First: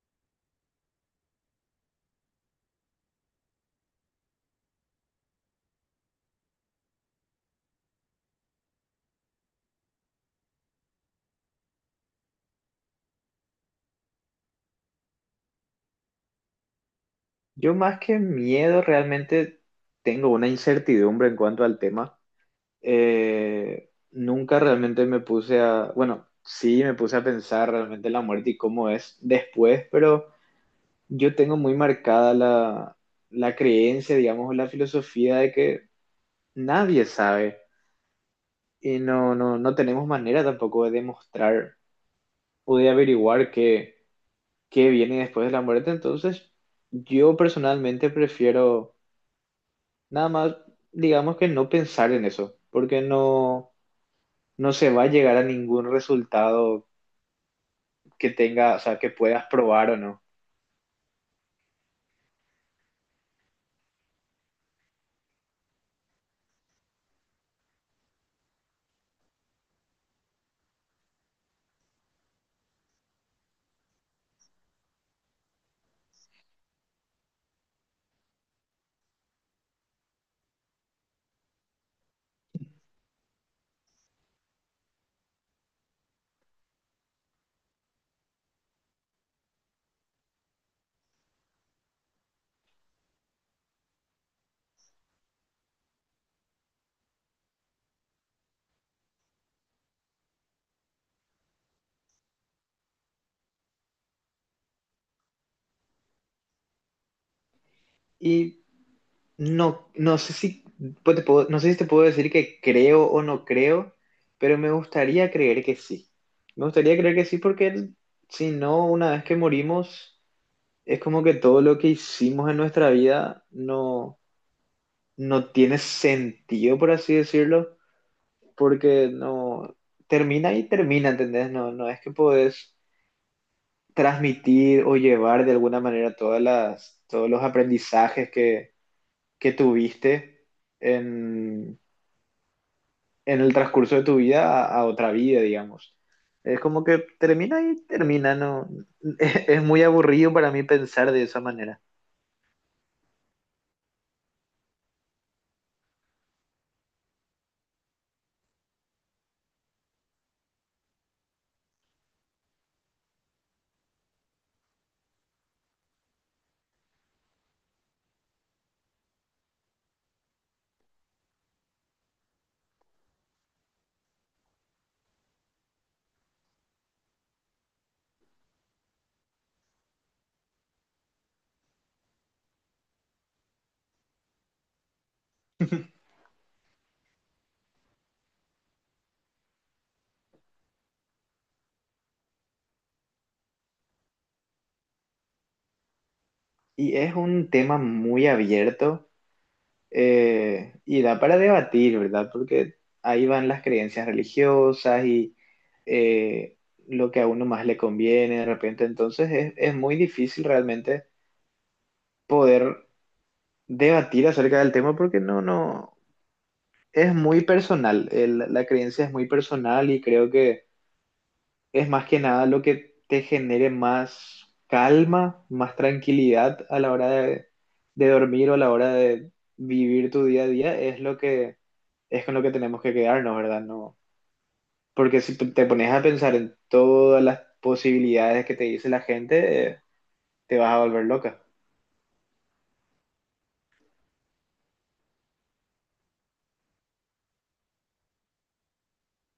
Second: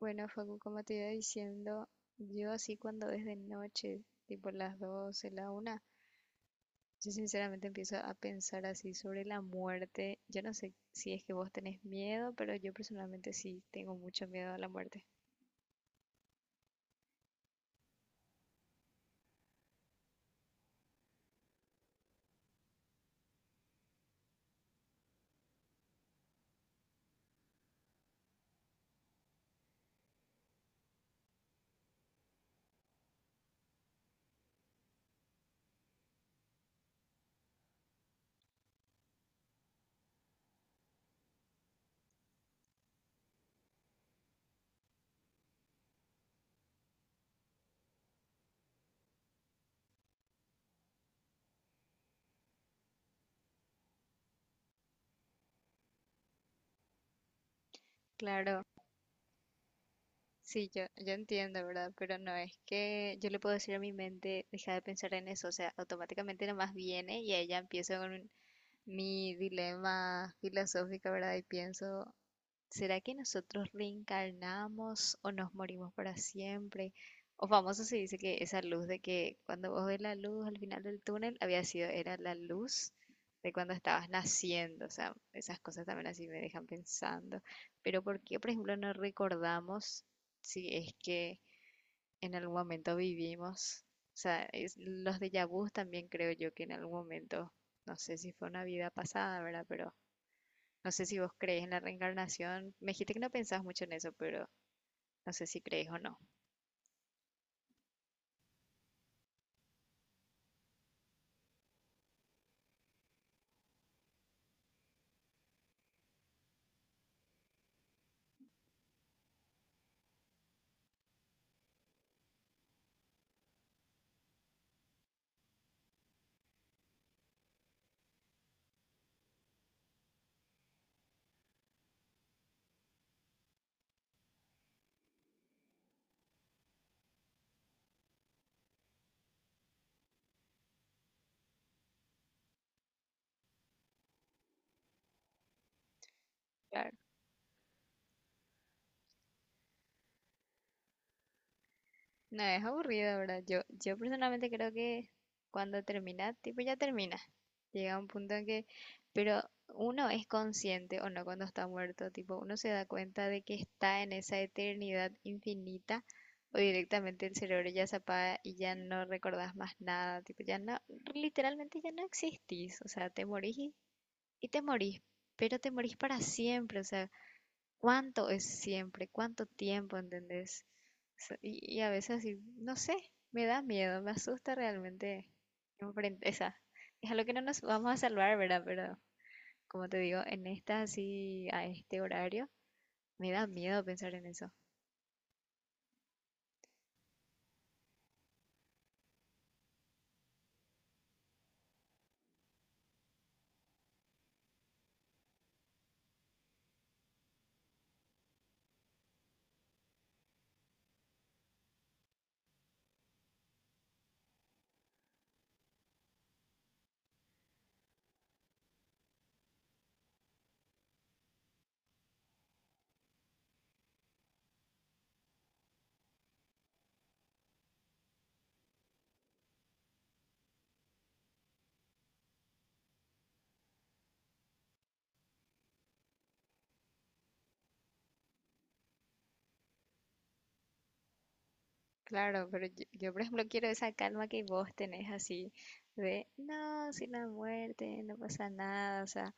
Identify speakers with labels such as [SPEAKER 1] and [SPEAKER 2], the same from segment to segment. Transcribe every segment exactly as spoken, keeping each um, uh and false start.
[SPEAKER 1] Bueno, Facu, como te iba diciendo, yo así cuando es de noche, tipo las doce, la una, yo sinceramente empiezo a pensar así sobre la muerte. Yo no sé si es que vos tenés miedo, pero yo personalmente sí tengo mucho miedo a la muerte.
[SPEAKER 2] Yo más que miedo realmente tengo una incertidumbre en cuanto al tema. Eh, nunca realmente me puse a, bueno, sí me puse a pensar realmente la muerte y cómo es después, pero yo tengo muy marcada la, la creencia, digamos, o la filosofía de que nadie sabe y no, no, no tenemos manera tampoco de demostrar o de averiguar qué, qué viene después de la muerte. Entonces, yo personalmente prefiero, nada más, digamos, que no pensar en eso, porque no, no se va a llegar a ningún resultado que
[SPEAKER 1] Claro,
[SPEAKER 2] tenga, o sea, que puedas probar o no.
[SPEAKER 1] sí, yo, yo entiendo, ¿verdad? Pero no es que yo le puedo decir a mi mente, deja de pensar en eso, o sea, automáticamente nomás viene y ella empieza con un- mi dilema filosófico, ¿verdad? Y pienso, ¿será que nosotros reencarnamos o nos morimos para siempre? O famoso se dice que esa luz de que cuando vos ves la luz al final del túnel había sido, era la luz de cuando estabas naciendo. O sea, esas cosas también así me dejan pensando. Pero ¿por qué, por ejemplo, no recordamos si es que en algún momento vivimos? O sea, es- los déjà vus también creo yo que en algún momento, no sé si fue una vida pasada, ¿verdad? Pero no sé si vos crees en la reencarnación. Me dijiste que no pensás mucho en eso, pero no sé si crees o no.
[SPEAKER 2] Y no, no sé si, pues te puedo- no sé si te puedo decir que creo o no creo, pero me gustaría creer que sí. Me gustaría creer que sí, porque si no, una vez que morimos, es como que todo lo que hicimos en nuestra vida no, no tiene sentido, por así decirlo, porque no termina y termina, ¿entendés? No, no es que podés transmitir o llevar de alguna manera todas las, todos los aprendizajes que, que tuviste en, en el transcurso de tu vida a, a otra vida, digamos. Es como
[SPEAKER 1] Claro.
[SPEAKER 2] que termina y termina, no. es, es muy aburrido para mí pensar de esa manera.
[SPEAKER 1] No, es aburrido, ¿verdad? Yo, yo personalmente creo que cuando termina, tipo ya termina. Llega un punto en que, pero uno es consciente o no cuando está muerto, tipo uno se da cuenta de que está en esa eternidad infinita o directamente el cerebro ya se apaga y ya no recordás más nada, tipo ya no, literalmente ya no existís, o sea, te morís y, y te morís, pero te morís para siempre. O sea, ¿cuánto es siempre? ¿Cuánto tiempo? ¿Entendés? So- Y, y a veces así, no sé, me da miedo, me asusta realmente enfrente, esa, es algo que no nos vamos a salvar, ¿verdad? Pero como te digo, en esta así, a este horario, me da miedo pensar en eso.
[SPEAKER 2] Y es un tema muy abierto. Eh, y da para debatir, ¿verdad? Porque ahí van las creencias religiosas y eh, lo que a uno más le conviene de repente. Entonces es, es muy difícil realmente poder debatir acerca del tema porque no, no, es muy personal. El- la creencia es muy personal y creo que es más que nada lo que te genere más calma, más tranquilidad a la hora de, de dormir o a la hora de vivir tu día a día. Es lo que es con lo que tenemos que quedarnos, ¿verdad? No, porque si te te pones a pensar en todas las posibilidades que te dice la gente, eh, te vas a volver loca.
[SPEAKER 1] Claro, pero yo, yo, por ejemplo, quiero esa calma que vos tenés así de, no, sin la muerte, no pasa nada, o sea,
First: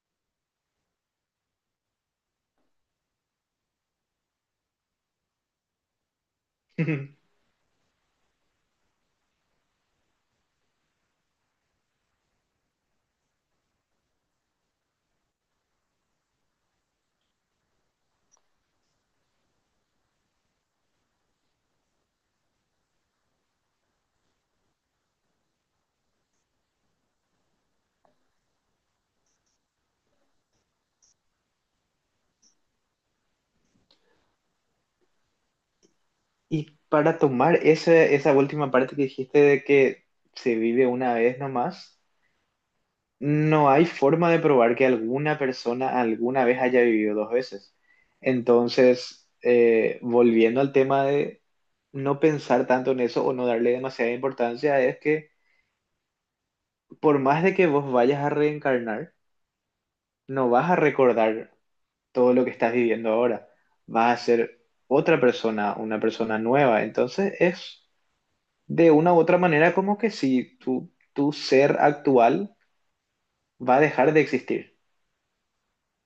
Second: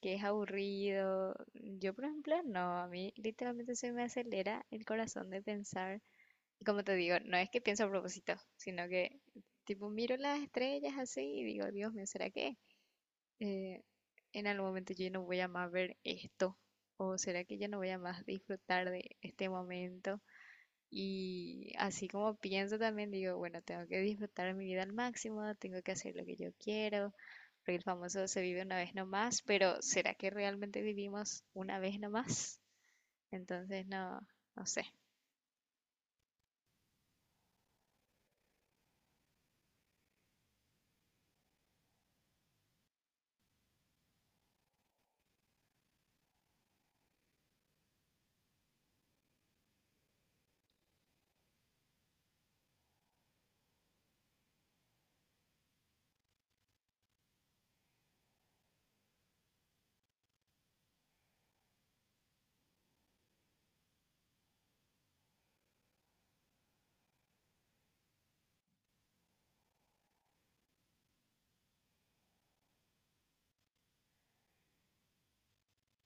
[SPEAKER 1] que es aburrido. Yo, por ejemplo, no, a mí literalmente se me acelera el corazón de pensar. Y como te digo, no es que pienso a propósito, sino que tipo miro las estrellas así y digo, Dios mío, ¿será que eh, en algún momento yo ya no voy a más ver esto? ¿O será que ya no voy a más disfrutar de este momento? Y así como pienso también, digo, bueno, tengo que disfrutar mi vida al máximo, tengo que hacer lo que yo quiero, porque el famoso se vive una vez nomás, pero ¿será que realmente vivimos una vez nomás? Entonces, no, no sé.
[SPEAKER 2] Y para tomar esa, esa última parte que dijiste de que se vive una vez nomás, no hay forma de probar que alguna persona alguna vez haya vivido dos veces. Entonces, eh, volviendo al tema de no pensar tanto en eso o no darle demasiada importancia, es que por más de que vos vayas a reencarnar, no vas a recordar todo lo que estás viviendo ahora. Vas a ser otra persona, una persona nueva. Entonces es, de una u otra manera, como que si tu, tu ser actual va a dejar de existir,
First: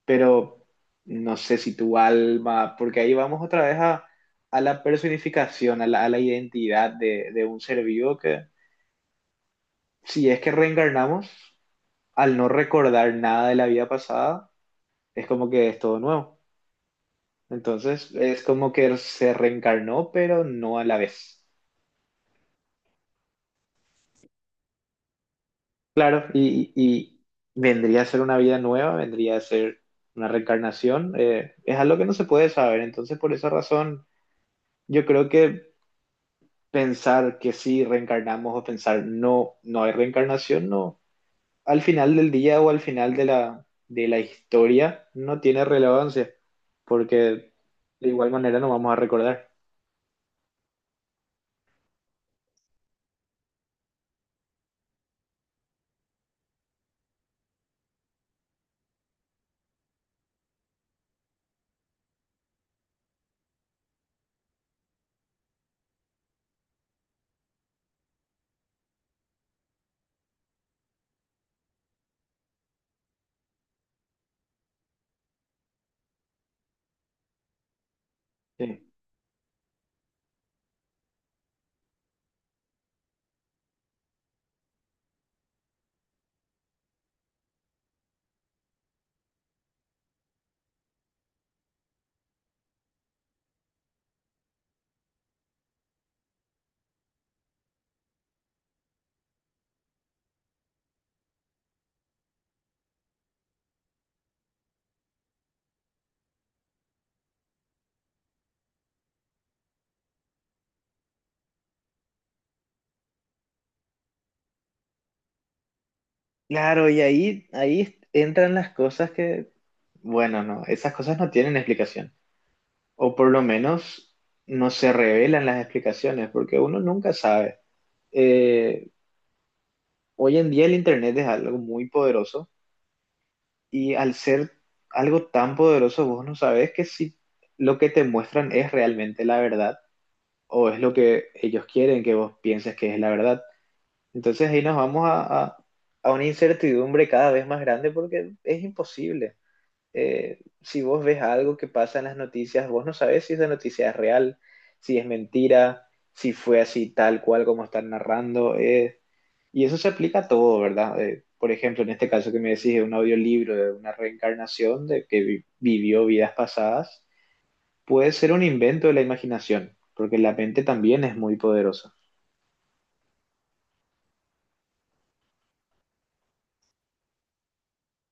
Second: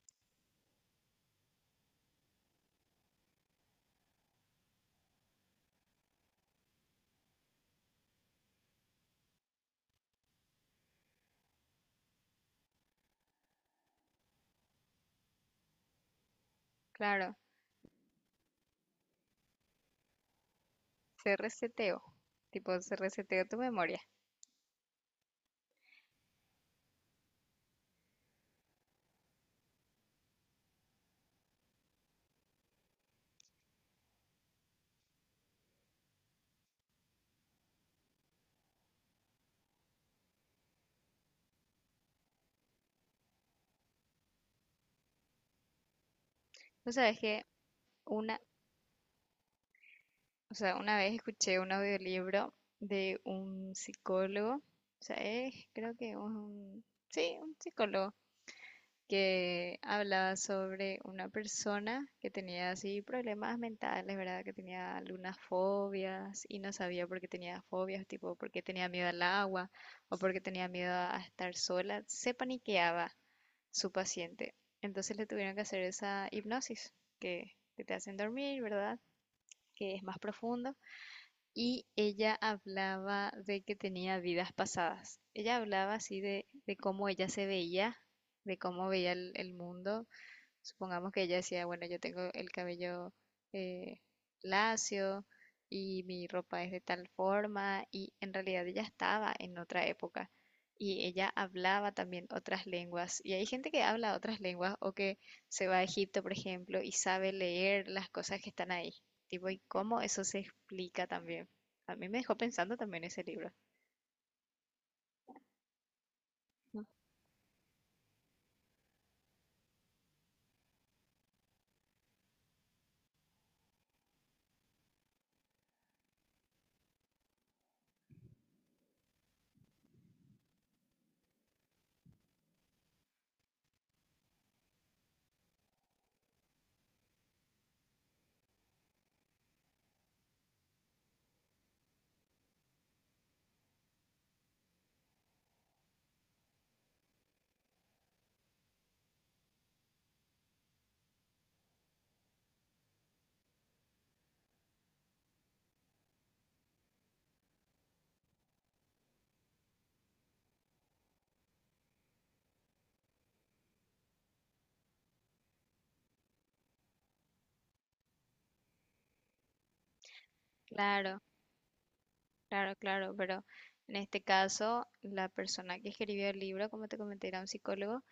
[SPEAKER 2] pero no sé si tu alma, porque ahí vamos otra vez a, a la personificación, a la, a la identidad de, de un ser vivo que, si es que reencarnamos, al no recordar nada de la vida pasada, es como que es todo nuevo.
[SPEAKER 1] Claro,
[SPEAKER 2] Entonces es como que se reencarnó, pero no a la
[SPEAKER 1] se
[SPEAKER 2] vez.
[SPEAKER 1] reseteó, tipo se reseteó tu memoria.
[SPEAKER 2] Claro, y, y vendría a ser una vida nueva, vendría a ser una reencarnación. Eh, es algo que no se puede saber. Entonces, por esa razón, yo creo que pensar que sí reencarnamos o pensar no, no hay reencarnación, no, al final del día o al final de la, de la historia no tiene relevancia,
[SPEAKER 1] O sea, es que
[SPEAKER 2] porque de igual
[SPEAKER 1] una,
[SPEAKER 2] manera no vamos a recordar.
[SPEAKER 1] o sea, una vez escuché un audiolibro de un psicólogo, o sea, es, creo que un, sí, un psicólogo que hablaba sobre una persona que tenía así problemas mentales, ¿verdad? Que tenía algunas fobias y no sabía por qué tenía fobias, tipo porque tenía miedo al agua o porque tenía miedo a estar sola, se paniqueaba su paciente. Entonces le tuvieron que hacer esa hipnosis que, que te hacen dormir,
[SPEAKER 2] Sí.
[SPEAKER 1] ¿verdad? Que es más profundo. Y ella hablaba de que tenía vidas pasadas. Ella hablaba así de, de cómo ella se veía, de cómo veía el, el mundo. Supongamos que ella decía, bueno, yo tengo el cabello eh, lacio y mi ropa es de tal forma, y en realidad ella estaba en otra época, y ella hablaba también otras lenguas, y hay gente que habla otras lenguas o que se va a Egipto, por ejemplo, y sabe leer las cosas que están ahí. Tipo, ¿y cómo eso se explica también? A mí me dejó pensando también ese libro. ¿No?
[SPEAKER 2] Claro, y ahí, ahí entran las cosas que, bueno, no, esas cosas no tienen explicación. O por lo menos no se revelan las explicaciones, porque uno nunca sabe. Eh, Hoy en día el Internet es algo muy poderoso, y al ser algo tan poderoso, vos no sabes que si lo que te muestran es realmente la verdad o es lo que ellos quieren que vos pienses que es la verdad. Entonces ahí nos vamos a, a a una incertidumbre cada vez más grande, porque es imposible. Eh, si vos ves algo que pasa en las noticias, vos no sabés si esa noticia es real, si es mentira, si fue así tal cual como están narrando. Eh, y eso se aplica a todo, ¿verdad? Eh, por ejemplo, en este caso que me decís de un audiolibro, de una reencarnación de que vi- vivió vidas pasadas, puede ser un invento de la imaginación, porque la mente también es
[SPEAKER 1] Claro,
[SPEAKER 2] muy poderosa.
[SPEAKER 1] claro, claro, pero en este caso la persona que escribió el libro, como te comenté, era un psicólogo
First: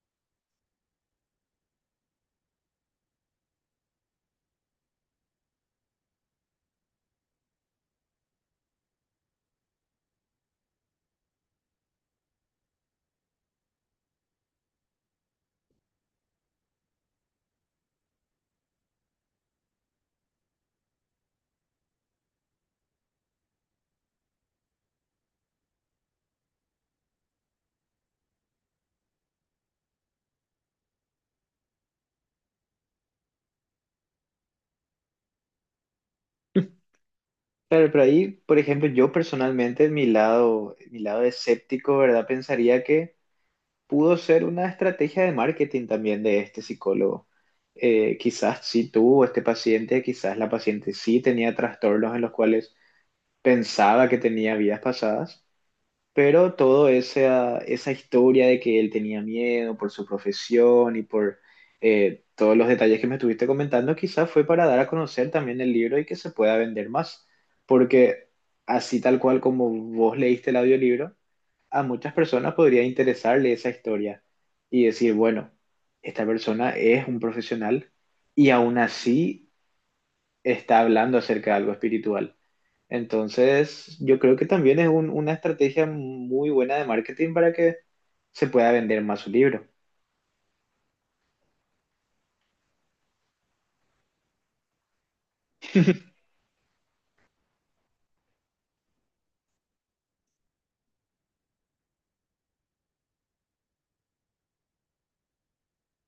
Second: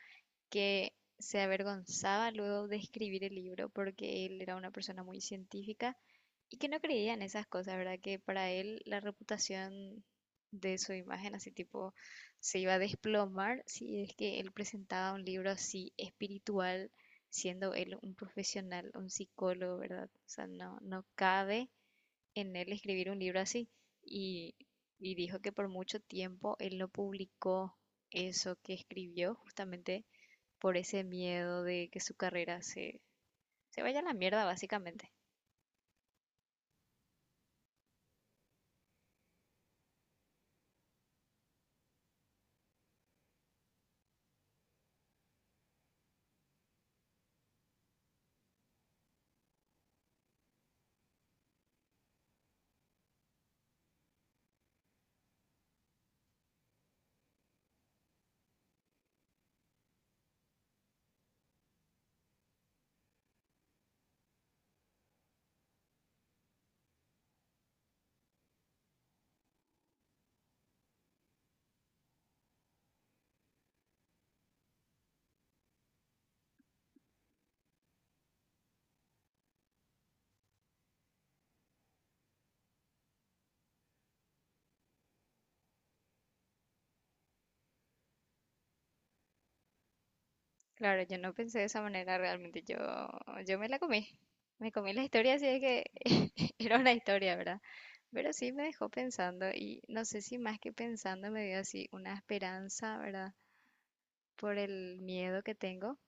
[SPEAKER 1] que se avergonzaba luego de escribir el libro porque él era una persona muy científica y que no creía en esas cosas, ¿verdad? Que para él la reputación de su imagen así tipo se iba a desplomar si es que él presentaba un libro así espiritual, siendo él un profesional, un psicólogo, ¿verdad? O sea, no, no cabe en él escribir un libro así. Y, y dijo que por mucho tiempo él no publicó eso que escribió justamente por ese miedo de que su carrera se, se vaya a la mierda, básicamente.
[SPEAKER 2] Claro, pero ahí, por ejemplo, yo personalmente, mi lado, mi lado escéptico, ¿verdad? Pensaría que pudo ser una estrategia de marketing también de este psicólogo. Eh, quizás sí tuvo este paciente, quizás la paciente sí tenía trastornos en los cuales pensaba que tenía vidas pasadas, pero todo esa, esa historia de que él tenía miedo por su profesión y por eh, todos los detalles que me estuviste comentando, quizás fue para dar a conocer también el libro y que se pueda vender más, porque así tal cual como vos leíste el audiolibro, a muchas personas podría interesarle esa historia y decir, bueno, esta persona es un profesional y aún así está hablando acerca de algo espiritual. Entonces, yo creo que también es un- una estrategia muy buena de marketing para que se pueda vender más su libro.
[SPEAKER 1] Claro, yo no pensé de esa manera realmente, yo, yo me la comí, me comí la historia, así es que era una historia, ¿verdad? Pero sí me dejó pensando y no sé si más que pensando me dio así una esperanza, ¿verdad? Por el miedo que tengo,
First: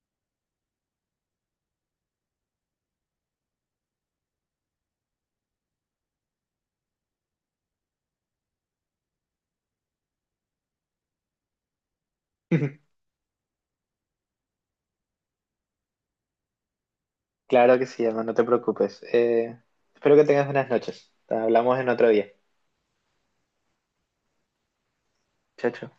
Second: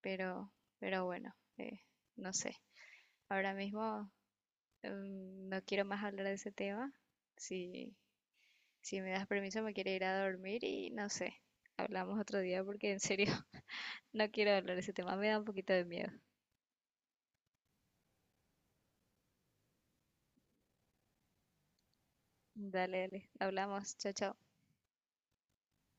[SPEAKER 1] pero, pero bueno, eh, no sé. Ahora mismo mm, no quiero más hablar de ese tema. Si Si me das permiso, me quiero ir a dormir y no sé. Hablamos otro día porque en serio no quiero hablar de ese tema, me da un poquito de miedo.
[SPEAKER 2] Claro que sí, Emma, no te preocupes. Eh, espero que tengas buenas noches. Hablamos en otro día.
[SPEAKER 1] Dale, dale. Hablamos. Chao, chao.
[SPEAKER 2] Chao, chao.